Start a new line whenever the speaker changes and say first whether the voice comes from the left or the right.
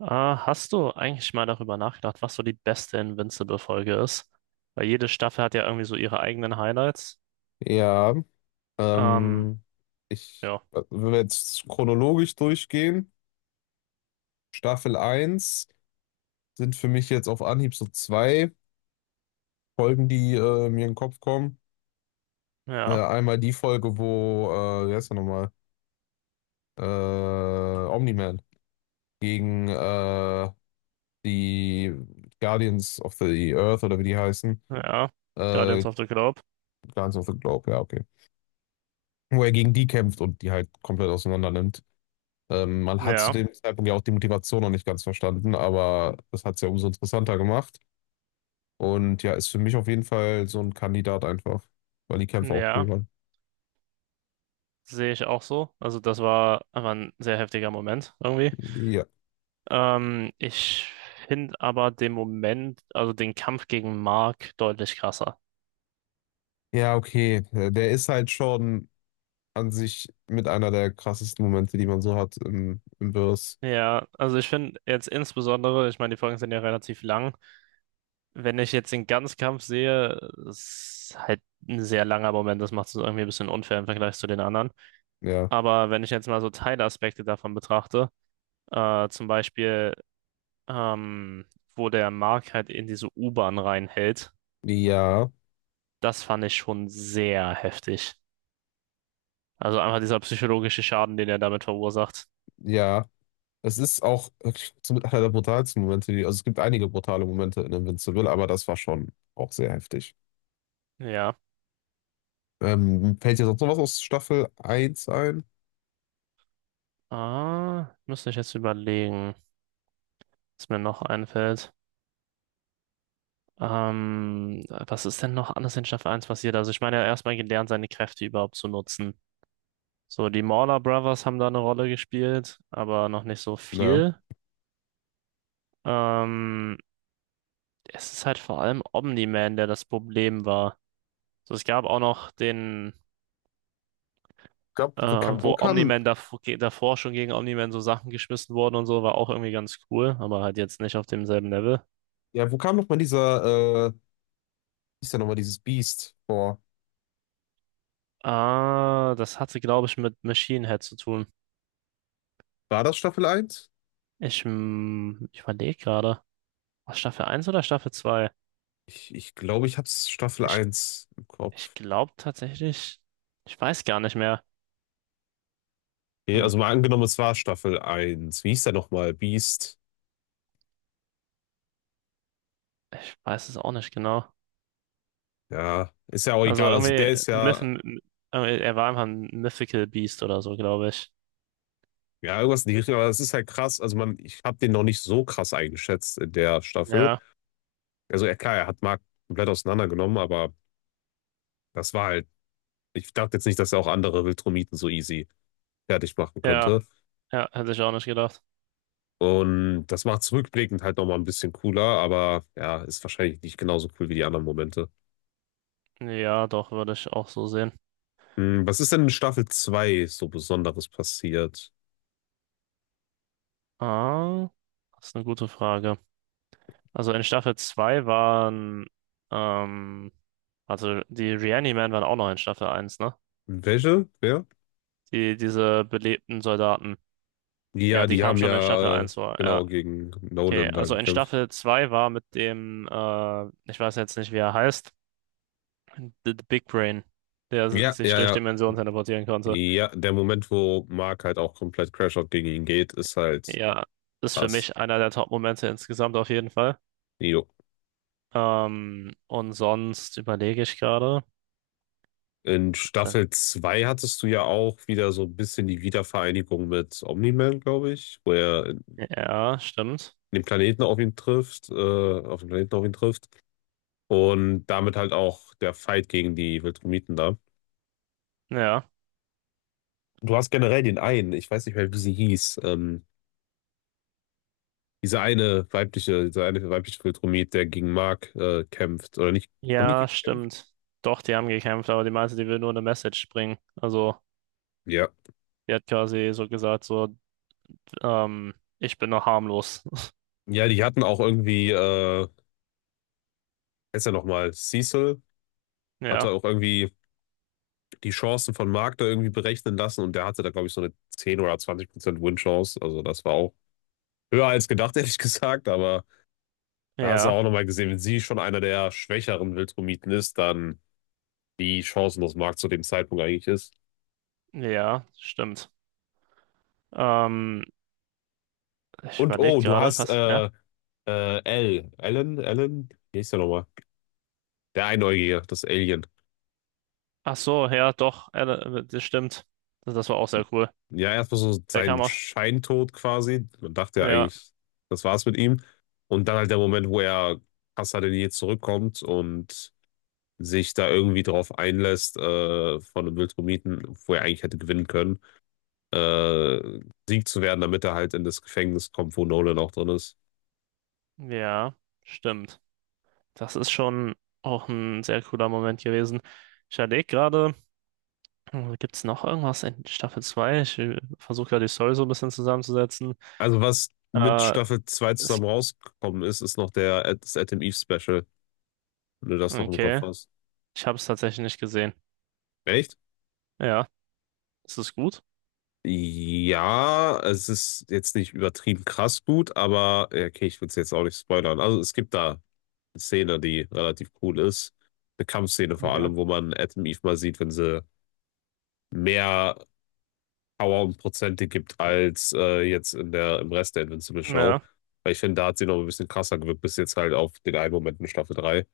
right: Hast du eigentlich mal darüber nachgedacht, was so die beste Invincible-Folge ist? Weil jede Staffel hat ja irgendwie so ihre eigenen Highlights.
left: Ja,
right: Ähm,
left: ähm,
right: ja,
left: wenn wir jetzt chronologisch durchgehen, Staffel eins sind für mich jetzt auf Anhieb so zwei Folgen, die mir in den Kopf kommen.
right: ja,
left: Einmal die Folge, wo, wie heißt er nochmal, Omni-Man gegen die Guardians of the Earth oder wie die heißen,
right: ja.
left: äh,
right: Guardians of the Globe.
left: Guardians of the Globe, ja, okay. Wo er gegen die kämpft und die halt komplett auseinander nimmt. Man hat zu
right: Ja,
left: dem Zeitpunkt ja auch die Motivation noch nicht ganz verstanden, aber das hat es ja umso interessanter gemacht. Und ja, ist für mich auf jeden Fall so ein Kandidat einfach, weil die Kämpfe auch cool
right: ja.
left: waren.
right: Sehe ich auch so. Also das war einfach ein sehr heftiger Moment irgendwie.
left: Ja.
right: Ich finde aber den Moment, also den Kampf gegen Mark deutlich krasser.
left: Ja, okay. Der ist halt schon an sich mit einer der krassesten Momente, die man so hat im, im Verse.
right: Ja, also ich finde jetzt insbesondere, ich meine, die Folgen sind ja relativ lang. Wenn ich jetzt den Ganzkampf sehe, ist halt ein sehr langer Moment. Das macht es irgendwie ein bisschen unfair im Vergleich zu den anderen.
left: Ja.
right: Aber wenn ich jetzt mal so Teilaspekte davon betrachte, zum Beispiel, ähm, wo der Mark halt in diese U-Bahn reinhält,
left: Ja,
right: das fand ich schon sehr heftig. Also einfach dieser psychologische Schaden, den er damit verursacht.
left: ja. Es ist auch wirklich so mit einer der brutalsten Momente, die, also es gibt einige brutale Momente in Invincible, aber das war schon auch sehr heftig.
right: Ja.
left: Fällt dir sonst noch was aus Staffel eins ein?
right: Müsste ich jetzt überlegen, was mir noch einfällt. Was ist denn noch anders in Staffel eins passiert? Also ich meine, er hat erstmal gelernt, seine Kräfte überhaupt zu nutzen. So, die Mauler Brothers haben da eine Rolle gespielt, aber noch nicht so
left: Ja.
right: viel. Ähm, es ist halt vor allem Omni-Man, der das Problem war. So, es gab auch noch den,
left: Gab,
right: äh,
left: wo kam, wo
right: wo
left: kam,
right: Omni-Man davor schon gegen Omni-Man so Sachen geschmissen wurden und so, war auch irgendwie ganz cool, aber halt jetzt nicht auf demselben Level.
left: ja, wo kam nochmal dieser, hieß ja nochmal dieses Biest vor?
right: Das hatte, glaube ich, mit Machine Head zu tun.
left: War das Staffel eins?
right: Ich überlege gerade. War Staffel eins oder Staffel 2?
left: Ich glaube, ich hab's Staffel
right: Ich,
left: eins im
right: ich
left: Kopf.
right: glaube tatsächlich, ich weiß gar nicht mehr.
left: Nee,
right: Hm,
left: also mal angenommen, es war Staffel eins. Wie hieß der nochmal? Beast.
right: ich weiß es auch nicht genau.
left: Ja, ist ja auch
right: Also
left: egal. Also
right: irgendwie,
left: der ist
right: Myth,
left: ja,
right: irgendwie, er war einfach ein Mythical Beast oder so, glaube ich.
left: ja, irgendwas in die Richtung, aber das ist halt krass. Also man, ich habe den noch nicht so krass eingeschätzt in der Staffel.
right: Ja,
left: Also ja, klar, er hat Mark komplett auseinandergenommen, aber das war halt, ich dachte jetzt nicht, dass er auch andere Viltrumiten so easy fertig machen
right: ja,
left: könnte.
right: ja, hätte ich auch nicht gedacht.
left: Und das macht es rückblickend halt nochmal ein bisschen cooler, aber ja, ist wahrscheinlich nicht genauso cool wie die anderen Momente.
right: Ja, doch, würde ich auch so sehen.
left: Hm, was ist denn in Staffel 2 so Besonderes passiert?
right: Ah, das ist eine gute Frage. Also in Staffel 2 waren, ähm, also die Reanimen waren auch noch in Staffel eins, ne?
left: Welche? Wer?
right: Die, diese belebten Soldaten.
left: Ja,
right: Ja, die
left: die
right: kamen
left: haben
right: schon in Staffel
left: ja,
right: eins vor, ja.
left: genau, gegen
right: Okay,
left: Nolan da
right: also in
left: gekämpft.
right: Staffel 2 war mit dem, ich weiß jetzt nicht, wie er heißt, The Big Brain, der
left: Ja,
right: sich
left: ja,
right: durch
left: ja.
right: Dimensionen teleportieren konnte.
left: Ja, der Moment, wo Mark halt auch komplett Crashout gegen ihn geht, ist halt
right: Ja, ist für
left: krass.
right: mich einer der Top-Momente insgesamt auf jeden Fall.
left: Jo.
right: Und sonst überlege ich gerade.
left: In
right: Gibt's denn?
left: Staffel 2 hattest du ja auch wieder so ein bisschen die Wiedervereinigung mit Omni-Man, glaube ich, wo er
right: Ja, stimmt.
left: den Planeten auf ihn trifft, auf den Planeten auf ihn trifft und damit halt auch der Fight gegen die Viltrumiten da.
right: Ja,
left: Du hast generell den einen, ich weiß nicht mehr, wie sie hieß, diese eine weibliche Viltrumit, der gegen Mark kämpft, oder nicht? Haben die
right: ja,
left: gekämpft?
right: stimmt. Doch, die haben gekämpft, aber die meinte, die will nur eine Message bringen. Also,
left: Ja.
right: die hat quasi so gesagt, so, ähm, ich bin noch harmlos.
left: Ja, die hatten auch irgendwie, heißt ja nochmal, Cecil hatte
right: Ja,
left: auch irgendwie die Chancen von Mark da irgendwie berechnen lassen und der hatte da, glaube ich, so eine 10 oder 20% Win-Chance. Also das war auch höher als gedacht, ehrlich gesagt, aber da hast du auch
right: ja,
left: nochmal gesehen, wenn sie schon einer der schwächeren Wildromiten ist, dann wie chancenlos Mark zu dem Zeitpunkt eigentlich ist.
right: ja, stimmt. Ähm, ich
left: Und
right: überlege
left: oh, du
right: gerade,
left: hast
right: was? Ja.
left: L. Ellen, wie hieß der nochmal? Der Einäugige, das Alien.
right: Ach so, ja, doch, ja, das stimmt. Das war auch sehr cool.
left: Ja, erstmal so
right: Der kam
left: sein
right: auch.
left: Scheintod quasi. Man dachte ja
right: Ja,
left: eigentlich, das war's mit ihm. Und dann halt der Moment, wo er krasser denn je zurückkommt und sich da irgendwie drauf einlässt von einem Wildromiten, wo er eigentlich hätte gewinnen können. äh, Sieg zu werden, damit er halt in das Gefängnis kommt, wo Nolan auch drin ist.
right: ja, stimmt. Das ist schon auch ein sehr cooler Moment gewesen. Ich überlege gerade, gibt es noch irgendwas in Staffel 2? Ich versuche gerade die Story so ein bisschen zusammenzusetzen.
left: Also was mit
right: Äh,
left: Staffel 2
right: ist,
left: zusammen rausgekommen ist, ist noch der, das Adam Eve Special, wenn du das noch im Kopf
right: okay,
left: hast.
right: ich habe es tatsächlich nicht gesehen.
left: Echt?
right: Ja, ist es gut?
left: Ja, es ist jetzt nicht übertrieben krass gut, aber ja, okay, ich will es jetzt auch nicht spoilern. Also es gibt da eine Szene, die relativ cool ist. Eine Kampfszene vor
right: Okay.
left: allem, wo man Adam Eve mal sieht, wenn sie mehr Power und Prozente gibt als jetzt in der, im Rest der Invincible Show.
right: Ja.
left: Weil ich finde, da hat sie noch ein bisschen krasser gewirkt, bis jetzt halt auf den einen Moment in Staffel 3.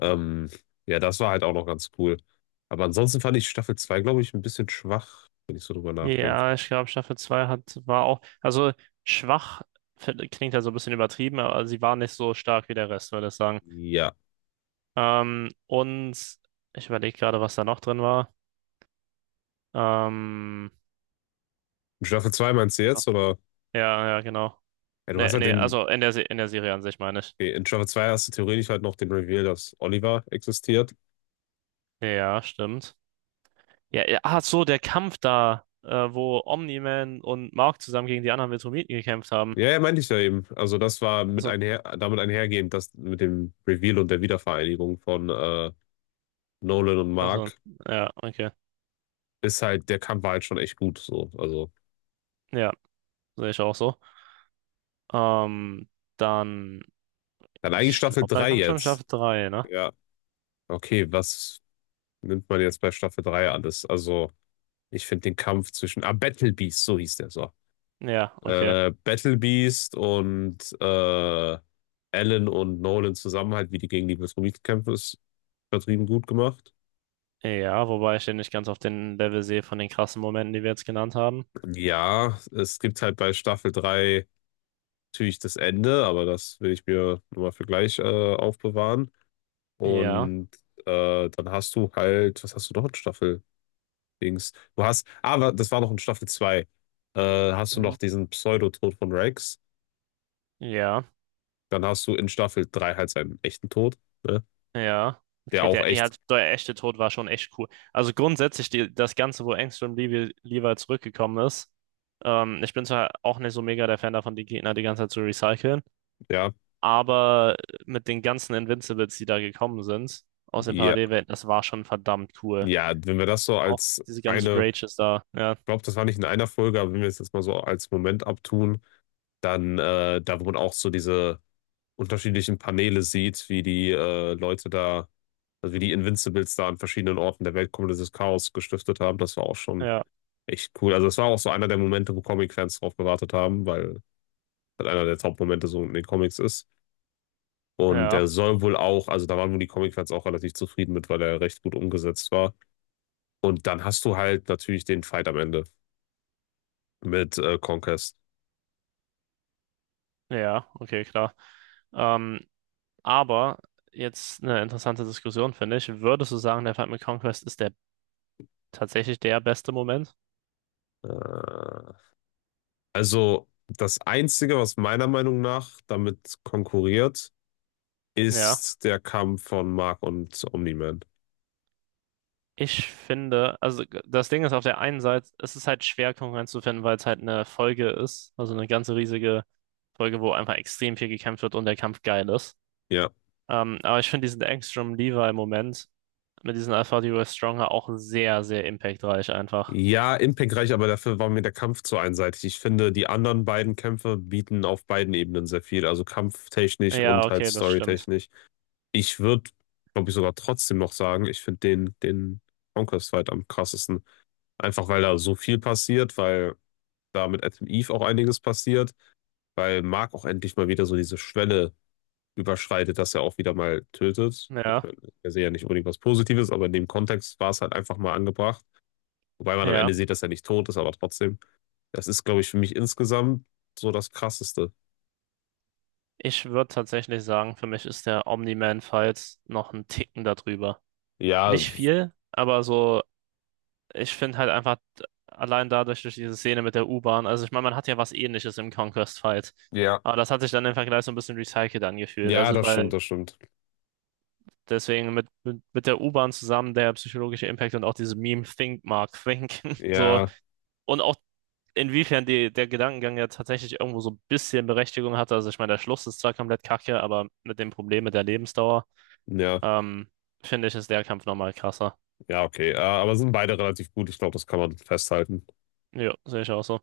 left: Ähm, ja, das war halt auch noch ganz cool. Aber ansonsten fand ich Staffel 2 glaube ich, ein bisschen schwach, wenn ich so drüber nachdenke.
right: Ja, ich glaube, Staffel 2 hat, war auch, also schwach klingt ja so ein bisschen übertrieben, aber sie war nicht so stark wie der Rest, würde ich sagen.
left: Ja.
right: Und ich überlege gerade, was da noch drin war. Ähm,
left: In Staffel 2 meinst du jetzt? Oder?
right: ja, ja, genau.
left: Ja, du hast
right: Nee,
left: halt
right: nee,
left: den.
right: also in der, in der Serie an sich meine ich.
left: Okay, in Staffel 2 hast du theoretisch halt noch den Reveal, dass Oliver existiert.
right: Ja, stimmt. Ja, ja, ach so, der Kampf da, wo Omni-Man und Mark zusammen gegen die anderen Viltrumiten gekämpft haben.
left: Ja, ja, meinte ich ja eben. Also das war mit
right: Also,
left: einher, damit einhergehend, dass mit dem Reveal und der Wiedervereinigung von Nolan und
right: also,
left: Mark.
right: ja, okay.
left: Ist halt, der Kampf war halt schon echt gut. So. Also,
right: Ja, sehe ich auch so. Ähm, dann.
left: dann eigentlich
right: Ich
left: Staffel
right: glaube, dann
left: 3
right: kommt schon
left: jetzt.
right: Staffel 3, ne?
left: Ja, okay, was nimmt man jetzt bei Staffel 3 alles? Also, ich finde den Kampf zwischen, Battle Beast, so hieß der so.
right: Ja, okay.
left: Battle Beast und Alan und Nolan zusammen halt, wie die gegen die Viltrumiten kämpfen, ist übertrieben gut gemacht.
right: Ja, wobei ich den nicht ganz auf den Level sehe von den krassen Momenten, die wir jetzt genannt haben.
left: Ja, es gibt halt bei Staffel 3 natürlich das Ende, aber das will ich mir nochmal für gleich aufbewahren.
right: Ja,
left: Und dann hast du halt, was hast du noch in Staffel Dings? Du hast, aber das war noch in Staffel zwei. Hast du
right: mhm,
left: noch diesen Pseudotod von Rex?
right: ja,
left: Dann hast du in Staffel 3 halt seinen echten Tod, ne?
right: ja.
left: Der
right: Okay,
left: auch
right: der, ja,
left: echt,
right: der echte Tod war schon echt cool. Also grundsätzlich die, das Ganze, wo Angstrom Levi, Levi zurückgekommen ist. Ich bin zwar auch nicht so mega der Fan davon, die Gegner die ganze Zeit zu recyceln,
left: ja,
right: aber mit den ganzen Invincibles, die da gekommen sind, aus den
left: ja,
right: Parallelwelten, das war schon verdammt cool.
left: ja, wenn wir das so
right: Auch
left: als
right: diese ganzen
left: eine,
right: Rages da. Ja,
left: ich glaube, das war nicht in einer Folge, aber wenn wir es jetzt mal so als Moment abtun, dann, da wo man auch so diese unterschiedlichen Paneele sieht, wie die Leute da. Also wie die Invincibles da an verschiedenen Orten der Welt komplettes Chaos gestiftet haben, das war auch schon
right: ja,
left: echt cool. Also das war auch so einer der Momente, wo Comic-Fans drauf gewartet haben, weil das einer der Top-Momente so in den Comics ist. Und
right: ja.
left: der soll wohl auch, also da waren wohl die Comic-Fans auch relativ zufrieden mit, weil er recht gut umgesetzt war. Und dann hast du halt natürlich den Fight am Ende mit Conquest.
right: Ja, okay, klar. Ähm, aber jetzt eine interessante Diskussion, finde ich. Würdest du sagen, der Fight mit Conquest ist der tatsächlich der beste Moment?
left: Äh, also das Einzige, was meiner Meinung nach damit konkurriert,
right: Ja.
left: ist der Kampf von Mark und Omni-Man.
right: Ich finde, also das Ding ist auf der einen Seite, es ist halt schwer, Konkurrenz zu finden, weil es halt eine Folge ist, also eine ganze riesige Folge, wo einfach extrem viel gekämpft wird und der Kampf geil ist.
left: Ja.
right: Aber ich finde diesen Angstrom-Levi-Moment mit diesen Alpha Duo Stronger auch sehr, sehr impactreich einfach.
left: Ja, impactreich, aber dafür war mir der Kampf zu einseitig. Ich finde, die anderen beiden Kämpfe bieten auf beiden Ebenen sehr viel, also kampftechnisch
right: Ja,
left: und halt
right: okay, das stimmt.
left: storytechnisch. Ich würde, glaube ich, sogar trotzdem noch sagen, ich finde den, den Conquest-Fight am krassesten. Einfach weil da so viel passiert, weil da mit Adam Eve auch einiges passiert, weil Mark auch endlich mal wieder so diese Schwelle überschreitet, dass er auch wieder mal tötet. Ich
right: Ja,
left: meine, er sehe ja nicht unbedingt was Positives, aber in dem Kontext war es halt einfach mal angebracht. Wobei man am Ende
right: ja.
left: sieht, dass er nicht tot ist, aber trotzdem. Das ist, glaube ich, für mich insgesamt so das Krasseste.
right: Ich würde tatsächlich sagen, für mich ist der Omni-Man Files noch ein Ticken darüber.
left: Ja,
right: Nicht viel, aber so, ich finde halt einfach allein dadurch, durch diese Szene mit der U-Bahn, also ich meine, man hat ja was Ähnliches im Conquest Fight.
left: ja,
right: Aber das hat sich dann im Vergleich so ein bisschen recycelt angefühlt.
left: ja,
right: Also,
left: das stimmt,
right: weil
left: das stimmt.
right: deswegen mit der U-Bahn zusammen der psychologische Impact und auch diese Meme Think Mark Think, so
left: Ja,
right: und auch inwiefern die, der Gedankengang ja tatsächlich irgendwo so ein bisschen Berechtigung hatte. Also, ich meine, der Schluss ist zwar komplett kacke, aber mit dem Problem mit der Lebensdauer.
left: ja,
right: Ähm, finde ich, ist der Kampf nochmal krasser.
left: ja, okay. Aber sind beide relativ gut. Ich glaube, das kann man festhalten.
right: Ja, sehe ich auch so.